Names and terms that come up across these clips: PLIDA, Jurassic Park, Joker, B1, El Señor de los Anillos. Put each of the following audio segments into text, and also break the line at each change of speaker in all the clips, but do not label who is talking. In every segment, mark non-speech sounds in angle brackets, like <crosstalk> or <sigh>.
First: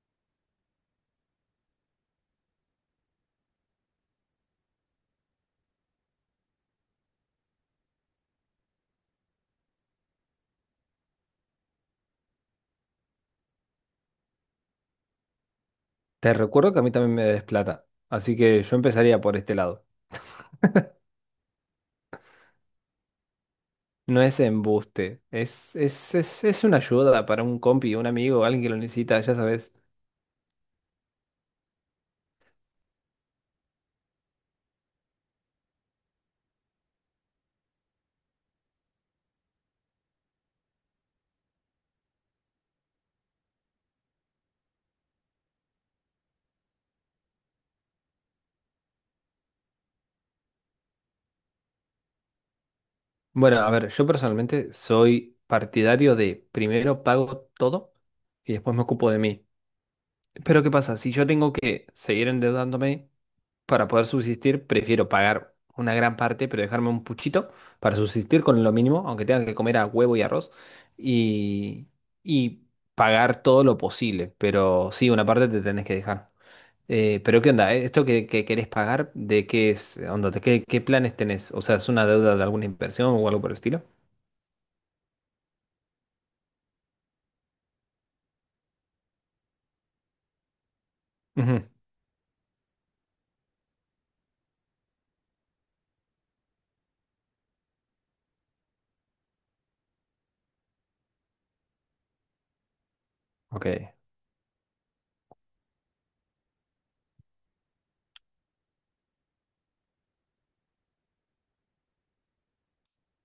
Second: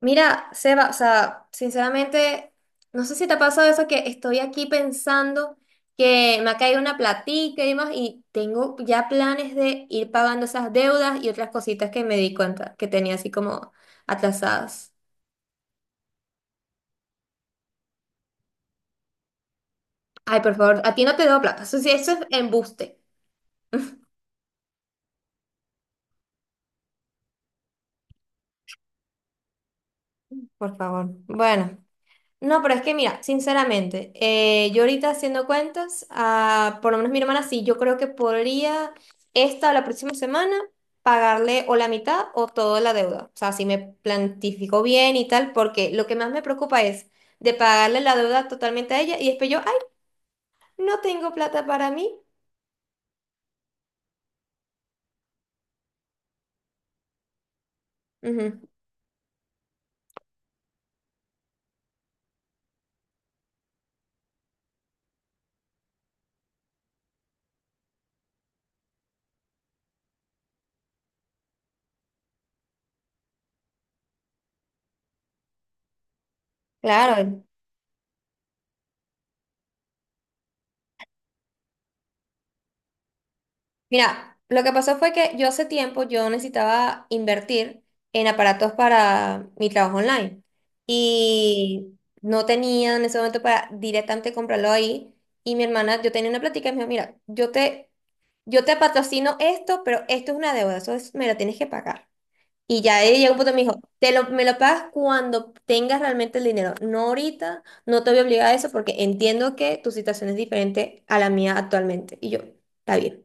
Mira, Seba, o sea, sinceramente, no sé si te ha pasado eso. Que estoy aquí pensando que me ha caído una platica y demás, y tengo ya planes de ir pagando esas deudas y otras cositas que me di cuenta que tenía así como atrasadas.
Te recuerdo que a mí también me des plata, así que yo empezaría por este lado.
Ay, por favor, a ti no te debo plata. Eso sí, eso es embuste.
No es embuste, es una ayuda para un compi, un amigo, alguien que lo necesita, ya sabes.
Por favor. Bueno. No, pero es que mira, sinceramente, yo ahorita haciendo cuentas, por lo menos mi hermana sí, yo creo que podría esta o la próxima semana pagarle o la mitad o toda la deuda. O sea, si me plantifico bien y tal, porque lo que más me preocupa es de pagarle la deuda totalmente a ella y después yo, ay, no tengo plata para mí.
Bueno, a ver, yo personalmente soy partidario de primero pago todo y
Ujú.
después me ocupo de mí. Pero ¿qué pasa? Si yo tengo que seguir endeudándome, para poder subsistir, prefiero pagar una gran parte, pero dejarme un puchito para subsistir con lo mínimo, aunque tenga que comer a huevo y arroz, y, y pagar todo lo posible. Pero sí, una parte te tenés que dejar.
Claro.
Pero ¿qué onda? ¿Eh? ¿Esto que querés pagar, de qué es? Onda, qué planes tenés? O sea, ¿es una deuda de alguna inversión o algo por el estilo?
Mira, lo que pasó fue que yo hace tiempo yo necesitaba invertir en aparatos para mi trabajo online
Ujú.
y no tenía en ese momento para directamente comprarlo ahí. Y mi hermana, yo tenía una plática y me dijo, mira, yo te patrocino esto, pero esto es una deuda, eso es, me lo tienes que pagar. Y ya ella llegó un punto y me
Ok.
dijo, me lo pagas cuando tengas realmente el dinero, no ahorita, no te voy a obligar a eso porque entiendo que tu situación es diferente a la mía actualmente. Y yo, está bien.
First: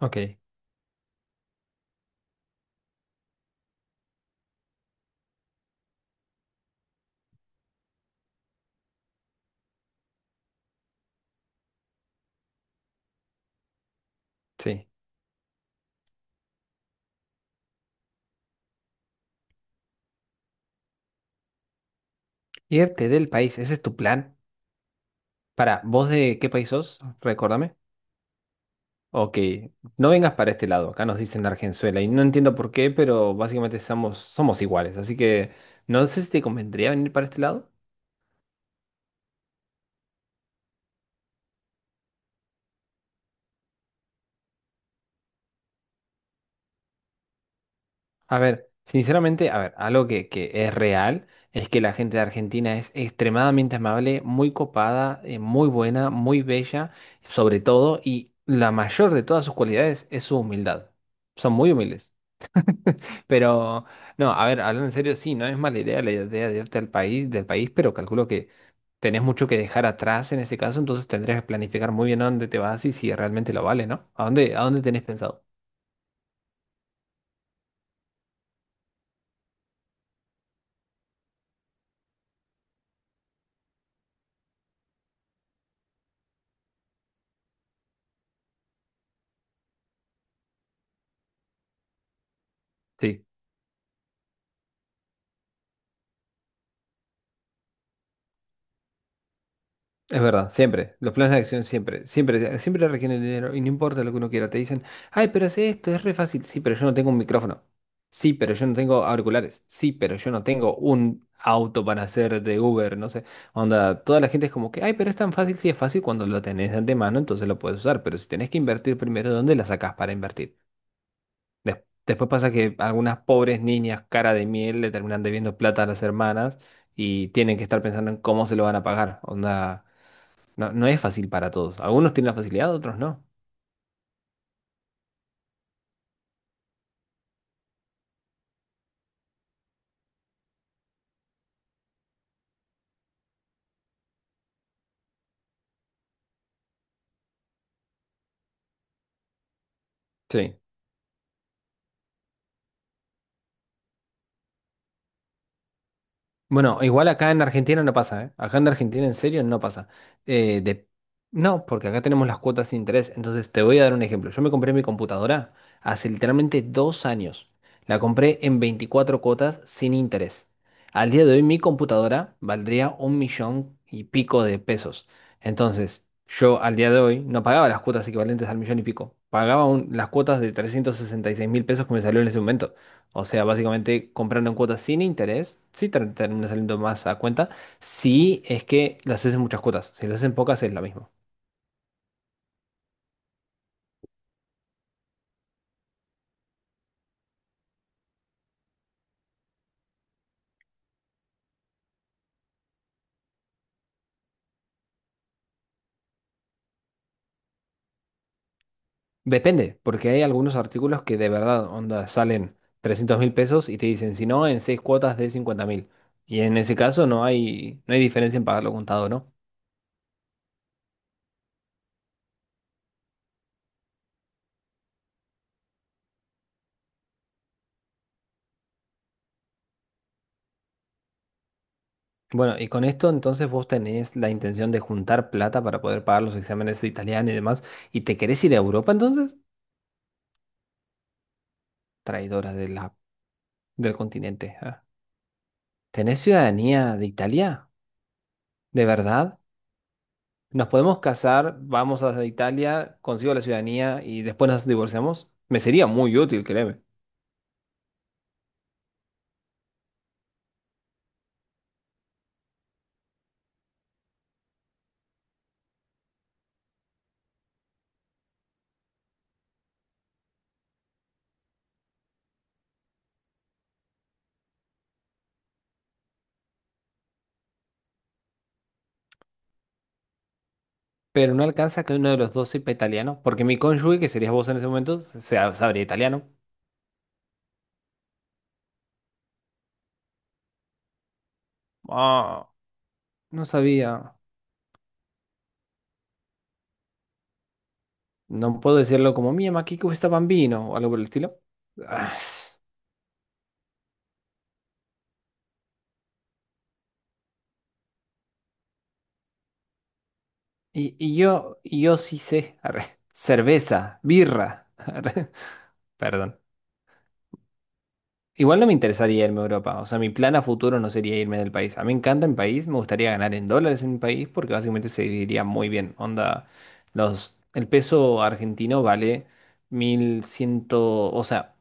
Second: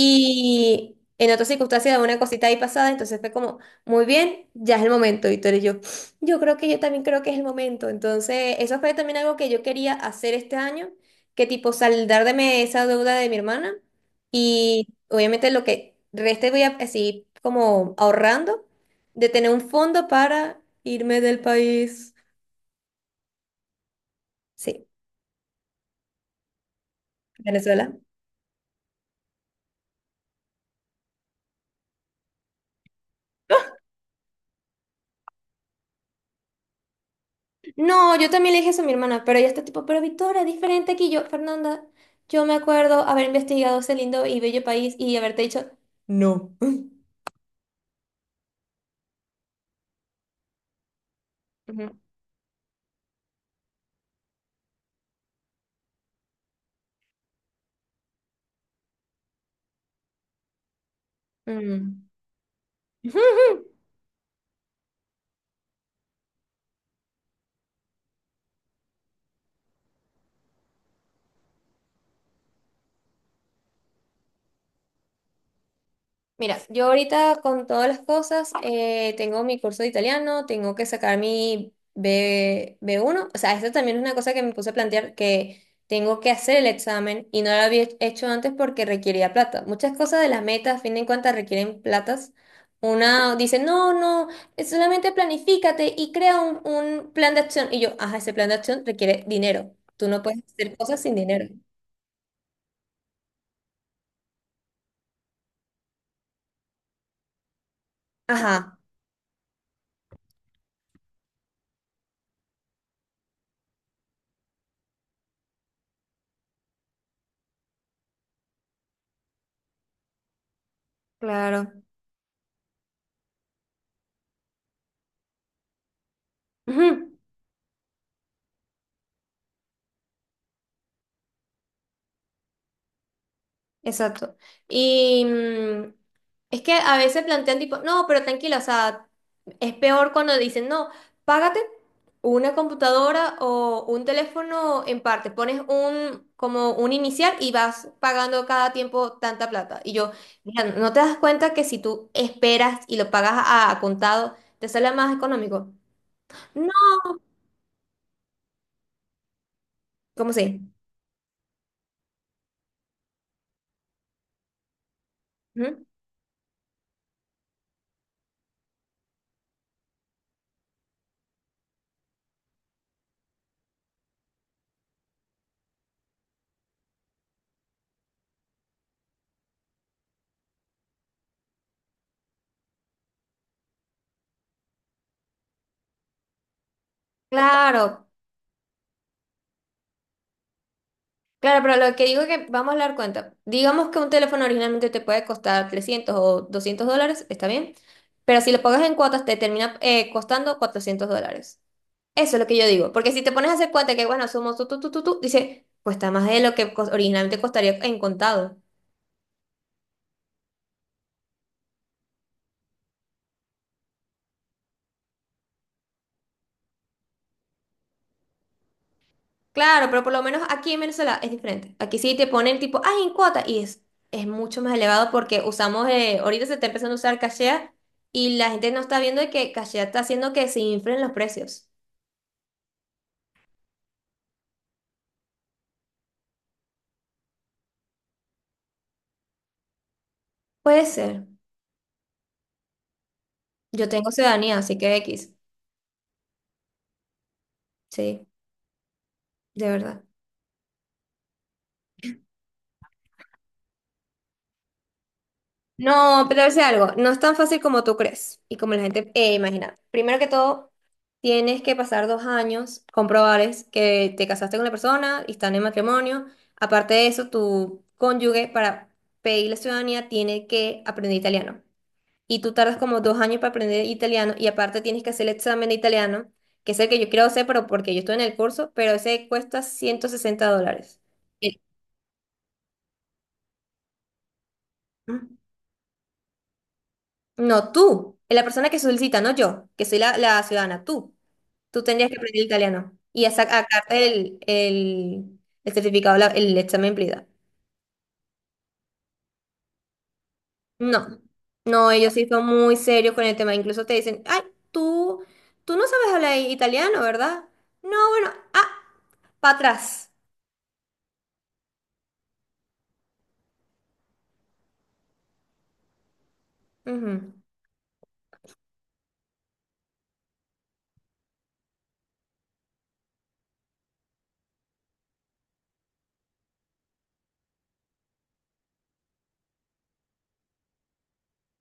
Ok.
en otra circunstancia, una cosita ahí pasada, entonces fue como, muy bien, ya es el momento. Y tú eres yo, yo creo que yo también creo que es el momento. Entonces, eso fue también algo que yo quería hacer este año, que tipo saldarme esa deuda de mi hermana.
Sí.
Y obviamente lo que reste voy a así como ahorrando de tener un fondo para irme del país.
Irte del país, ¿ese es tu plan?
Sí,
Para, ¿vos de qué país sos? Recordame.
Venezuela.
Ok, no vengas para este lado, acá nos dicen Argenzuela y no entiendo por qué, pero básicamente somos, iguales, así que no sé si te convendría venir para este lado.
No, yo también le dije eso a mi hermana, pero ella está tipo, pero Victoria, es diferente aquí. Yo, Fernanda, yo me acuerdo haber investigado ese lindo y bello país y haberte dicho, no.
A ver, sinceramente, a ver, algo que es real es que la
Ujú.
gente de Argentina es extremadamente amable, muy copada, muy buena, muy bella, sobre todo, y la mayor de todas sus cualidades es su humildad. Son muy
Mm.
humildes.
<laughs>
Pero, no, a ver, hablando en serio, sí, no es mala idea la idea de irte al país, del país, pero calculo que tenés mucho que dejar atrás en ese caso, entonces tendrías que planificar muy bien a dónde te vas y si realmente lo vale, ¿no? ¿A dónde tenés pensado?
Mira, yo ahorita con todas las cosas, tengo mi curso de italiano, tengo que sacar mi B1. O sea, esto también es una cosa que me puse a plantear que tengo que hacer el examen y no lo había hecho antes porque requería plata. Muchas cosas de las metas, a fin de cuentas, requieren platas.
Sí.
Una dice, no, no, es solamente planifícate y crea un plan de acción. Y yo, ajá, ese plan de acción requiere dinero. Tú
Es
no puedes
verdad,
hacer
siempre.
cosas
Los
sin
planes de
dinero.
acción siempre, siempre, siempre requieren dinero y no importa lo que uno quiera. Te dicen, ay, pero hace esto, es re fácil. Sí, pero yo no tengo un micrófono. Sí, pero yo no
Ajá,
tengo auriculares. Sí, pero yo no tengo un auto para hacer de Uber, no sé. Onda, toda la gente es como que, ay, pero es tan fácil. Sí, es fácil cuando lo tenés de antemano, entonces lo puedes usar. Pero si tenés que invertir primero, ¿dónde la sacás para invertir?
claro.
Después pasa que algunas pobres niñas cara de miel le terminan debiendo plata a las hermanas
Ujú.
y tienen que estar pensando en cómo se lo van a pagar. Onda. No, no es fácil para todos. Algunos tienen la facilidad, otros no.
Exacto. Y es que a veces plantean tipo, no, pero tranquila, o sea, es peor cuando dicen, no, págate una computadora o un teléfono en parte, pones un, como un inicial y vas pagando cada tiempo tanta plata. Y yo,
Sí.
mira, ¿no te das cuenta que si tú esperas y lo pagas a contado, te sale más económico? No,
Bueno, igual acá en Argentina no pasa, ¿eh? Acá en Argentina en serio no pasa.
¿cómo
Eh,
sí?
de... No, porque acá tenemos las cuotas sin interés. Entonces te voy a dar un ejemplo. Yo me compré mi computadora
Ujú.
hace literalmente 2 años. La compré en 24 cuotas sin interés. Al día de hoy mi computadora valdría un millón y pico de pesos. Entonces, yo al día de hoy no pagaba las cuotas equivalentes al millón y pico. Pagaba las cuotas de 366.000 pesos que me salió en ese momento. O sea, básicamente comprando en cuotas sin interés, sí te termina saliendo más a cuenta,
Claro.
si es que las haces en muchas cuotas, si las haces en pocas es la misma.
Claro, pero lo que digo es que vamos a dar cuenta. Digamos que un teléfono originalmente te puede costar $300 o $200, está bien, pero si lo pagas en cuotas te termina costando $400. Eso es lo que yo digo, porque si te pones a hacer cuenta que, bueno, somos tú, dice, cuesta más de lo que originalmente costaría en contado.
Depende, porque hay algunos artículos que de verdad, onda, salen 300.000 pesos y te dicen, si no, en seis cuotas de 50.000. Y en ese caso no hay, no hay diferencia en pagarlo contado, ¿no?
Claro, pero por lo menos aquí en Venezuela es diferente. Aquí sí te ponen tipo, ay, en cuota, y es mucho más elevado porque usamos, ahorita se está empezando a usar cachea y la gente no está viendo de que cachea está haciendo que se inflen los precios.
Bueno, y con esto entonces vos tenés la intención de juntar plata para poder pagar los exámenes de italiano y demás, y te querés ir a Europa entonces,
Puede ser.
traidora de la,
Yo
del
tengo
continente.
ciudadanía, así
Ah.
que X.
¿Tenés ciudadanía de Italia?
Sí,
¿De verdad?
de verdad.
¿Nos podemos casar? Vamos a Italia, consigo la ciudadanía y después nos divorciamos. Me sería muy
No, pero
útil,
es
créeme.
algo, no es tan fácil como tú crees y como la gente imagina. Primero que todo, tienes que pasar 2 años, comprobarles que te casaste con la persona y están en matrimonio. Aparte de eso, tu cónyuge para pedir la ciudadanía tiene que aprender italiano. Y tú tardas como 2 años para aprender italiano y aparte tienes que hacer el examen de italiano, que es el que yo quiero hacer, pero porque yo estoy en el curso, pero ese cuesta $160.
Pero no alcanza que uno de los dos sepa italiano, porque mi cónyuge, que serías vos en ese momento, sabría italiano.
No, tú, la persona que solicita, no yo, que soy la ciudadana, tú. Tú tendrías que aprender
Ah,
italiano y a
no
sacar
sabía.
el certificado, el examen PLIDA.
No puedo decirlo como mia, ma che gusta bambino o algo por el
No,
estilo.
no,
Ah,
ellos sí son muy serios con el tema. Incluso te dicen, ay, tú, tú no sabes hablar italiano, ¿verdad? No, bueno, ah, para atrás.
y yo sí sé. Arre. Cerveza, birra. <laughs> Arre. Perdón.
Ujú.
Igual no me interesaría irme a Europa. O sea, mi plan a futuro no sería irme del país. A mí me encanta mi país, me gustaría ganar en dólares en mi país porque básicamente se viviría muy bien. Onda, los, el peso argentino vale mil ciento o sea,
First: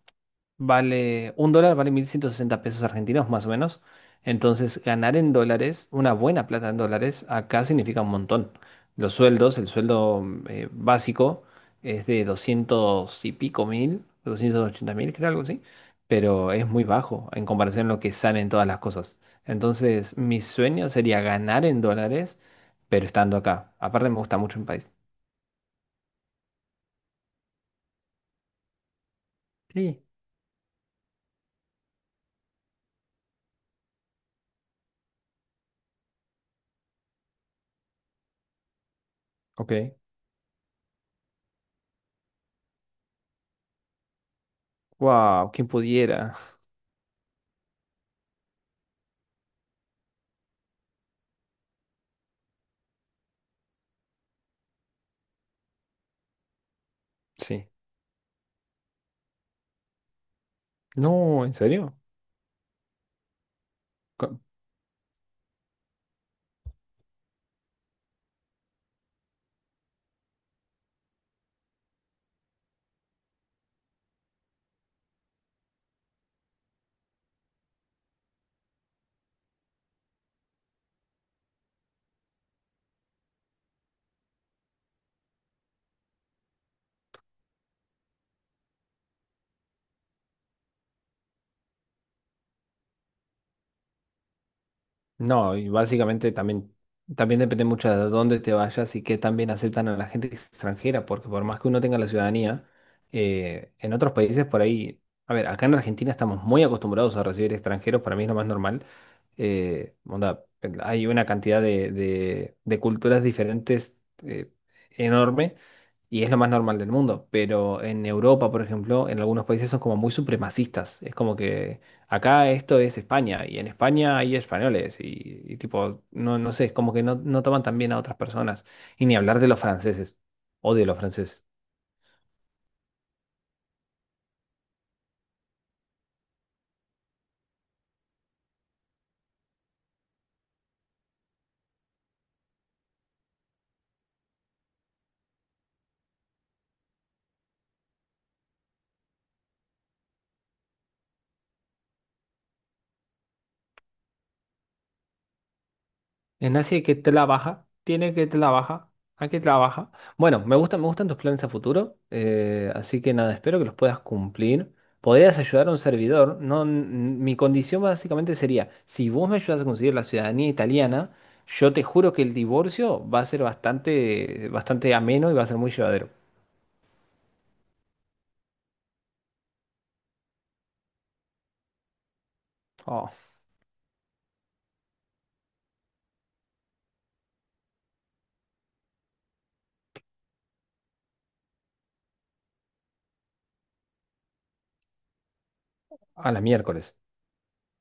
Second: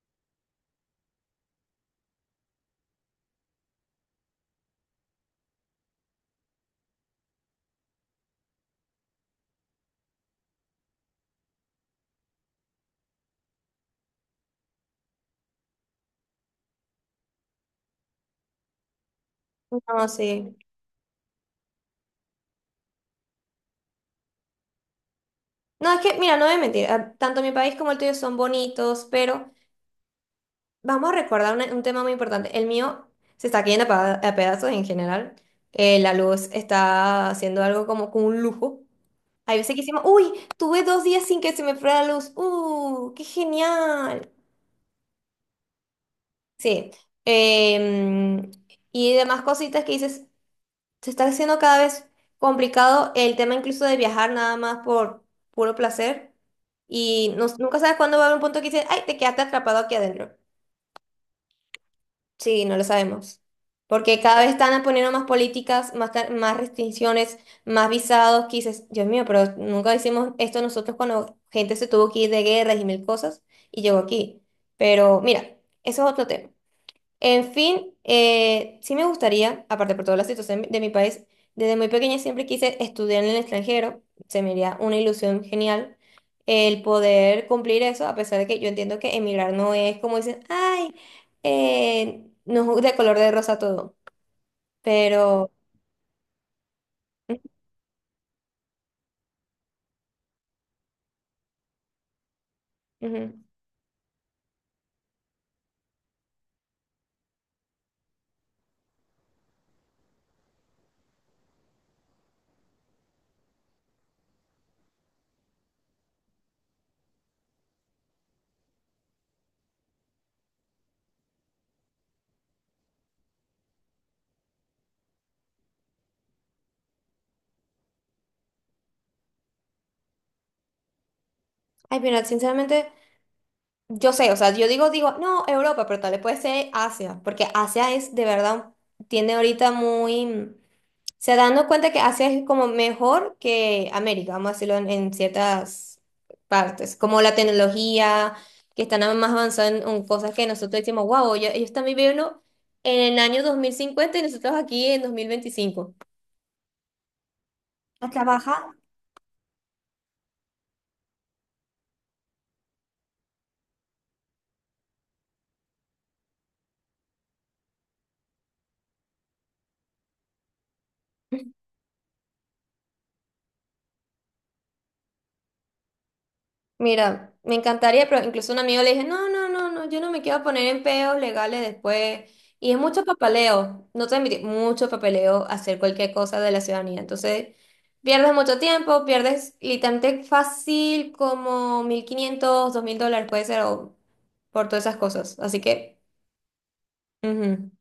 vale, un dólar vale 1.160 pesos argentinos más o menos. Entonces, ganar en dólares, una buena plata en dólares, acá significa un montón. Los sueldos, el sueldo básico es de 200 y pico mil, 280.000, creo algo así, pero es muy bajo en comparación a lo que salen todas las cosas.
No,
Entonces, mi
sí.
sueño sería ganar en dólares, pero estando acá. Aparte, me gusta mucho mi país.
No, es que, mira, no voy a mentir. Tanto mi país como el tuyo son bonitos, pero
Sí.
vamos a recordar un tema muy importante. El mío se está cayendo a a pedazos en general. La luz está haciendo algo como con un lujo. Hay veces que
Ok.
decimos, uy, tuve dos días sin que se me fuera la luz. ¡Uh, qué genial!
Wow, ¿quién pudiera?
Sí. Em, y demás cositas que dices, se está haciendo cada vez complicado el tema incluso de viajar nada más por puro placer. Y
Sí.
nunca sabes cuándo va a haber un punto que dices, ay, te quedaste atrapado aquí adentro.
No, ¿en serio?
Sí, no lo sabemos. Porque cada vez están poniendo más políticas, más restricciones, más visados, que dices, Dios mío, pero nunca hicimos esto nosotros cuando gente se tuvo que ir de guerras y mil cosas y llegó aquí. Pero mira, eso es otro tema. En fin, sí me gustaría, aparte por toda la situación de mi país, desde muy pequeña siempre quise estudiar en el extranjero, se me haría una ilusión genial el poder cumplir eso, a pesar de que yo entiendo que emigrar no es como dicen, ay, no es de color de rosa todo, pero...
No, y básicamente también, también depende mucho de dónde te vayas y qué también aceptan a la gente extranjera, porque por más que uno tenga la ciudadanía,
Ujú.
en otros países por ahí, a ver, acá en Argentina estamos muy acostumbrados a recibir extranjeros, para mí es lo más normal. Onda, hay una cantidad de culturas diferentes, enorme y es lo más normal del mundo, pero en Europa, por ejemplo, en algunos países son como muy supremacistas. Es como que acá esto es España y en España hay españoles y tipo, no, no sé, es como que no, no toman tan bien a otras personas. Y ni hablar de los franceses. Odio a los franceses.
Ay, mira, sinceramente, yo sé, o sea, yo digo, no, Europa, pero tal vez puede ser Asia, porque Asia es de verdad, tiene ahorita muy, sea, dando cuenta que Asia es como mejor que América, vamos a decirlo en ciertas partes, como la tecnología, que están más avanzadas en cosas que nosotros decimos, wow, ellos están viviendo en el año 2050 y nosotros aquí en 2025.
Es así que trabaja,
A
tiene que
trabajar.
trabajar, hay que trabajar. Bueno, me gustan tus planes a futuro, así que nada, espero que los puedas cumplir. Podrías ayudar a un servidor, no, mi condición básicamente sería, si vos me ayudas a conseguir la ciudadanía italiana, yo te juro que el divorcio va a ser bastante, bastante ameno y va a ser muy llevadero.
Mira, me encantaría, pero incluso un amigo le dije, no, yo no me quiero poner en peos legales después. Y es mucho
Oh,
papeleo, no te voy a mentir, mucho papeleo hacer cualquier cosa de la ciudadanía. Entonces, pierdes mucho tiempo, pierdes literalmente fácil como $1.500, $2.000 puede ser, o por todas esas cosas. Así que,
a la miércoles.
ujú,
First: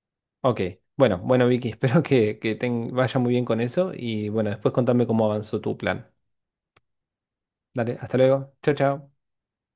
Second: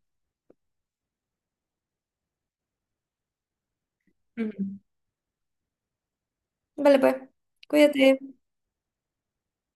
Ok, bueno, bueno Vicky, <laughs> espero que te vaya muy bien con eso y bueno, después
ujú.
contame cómo avanzó tu plan.
Vale, pues,
Dale, hasta
cuídate.
luego. Chao, chao.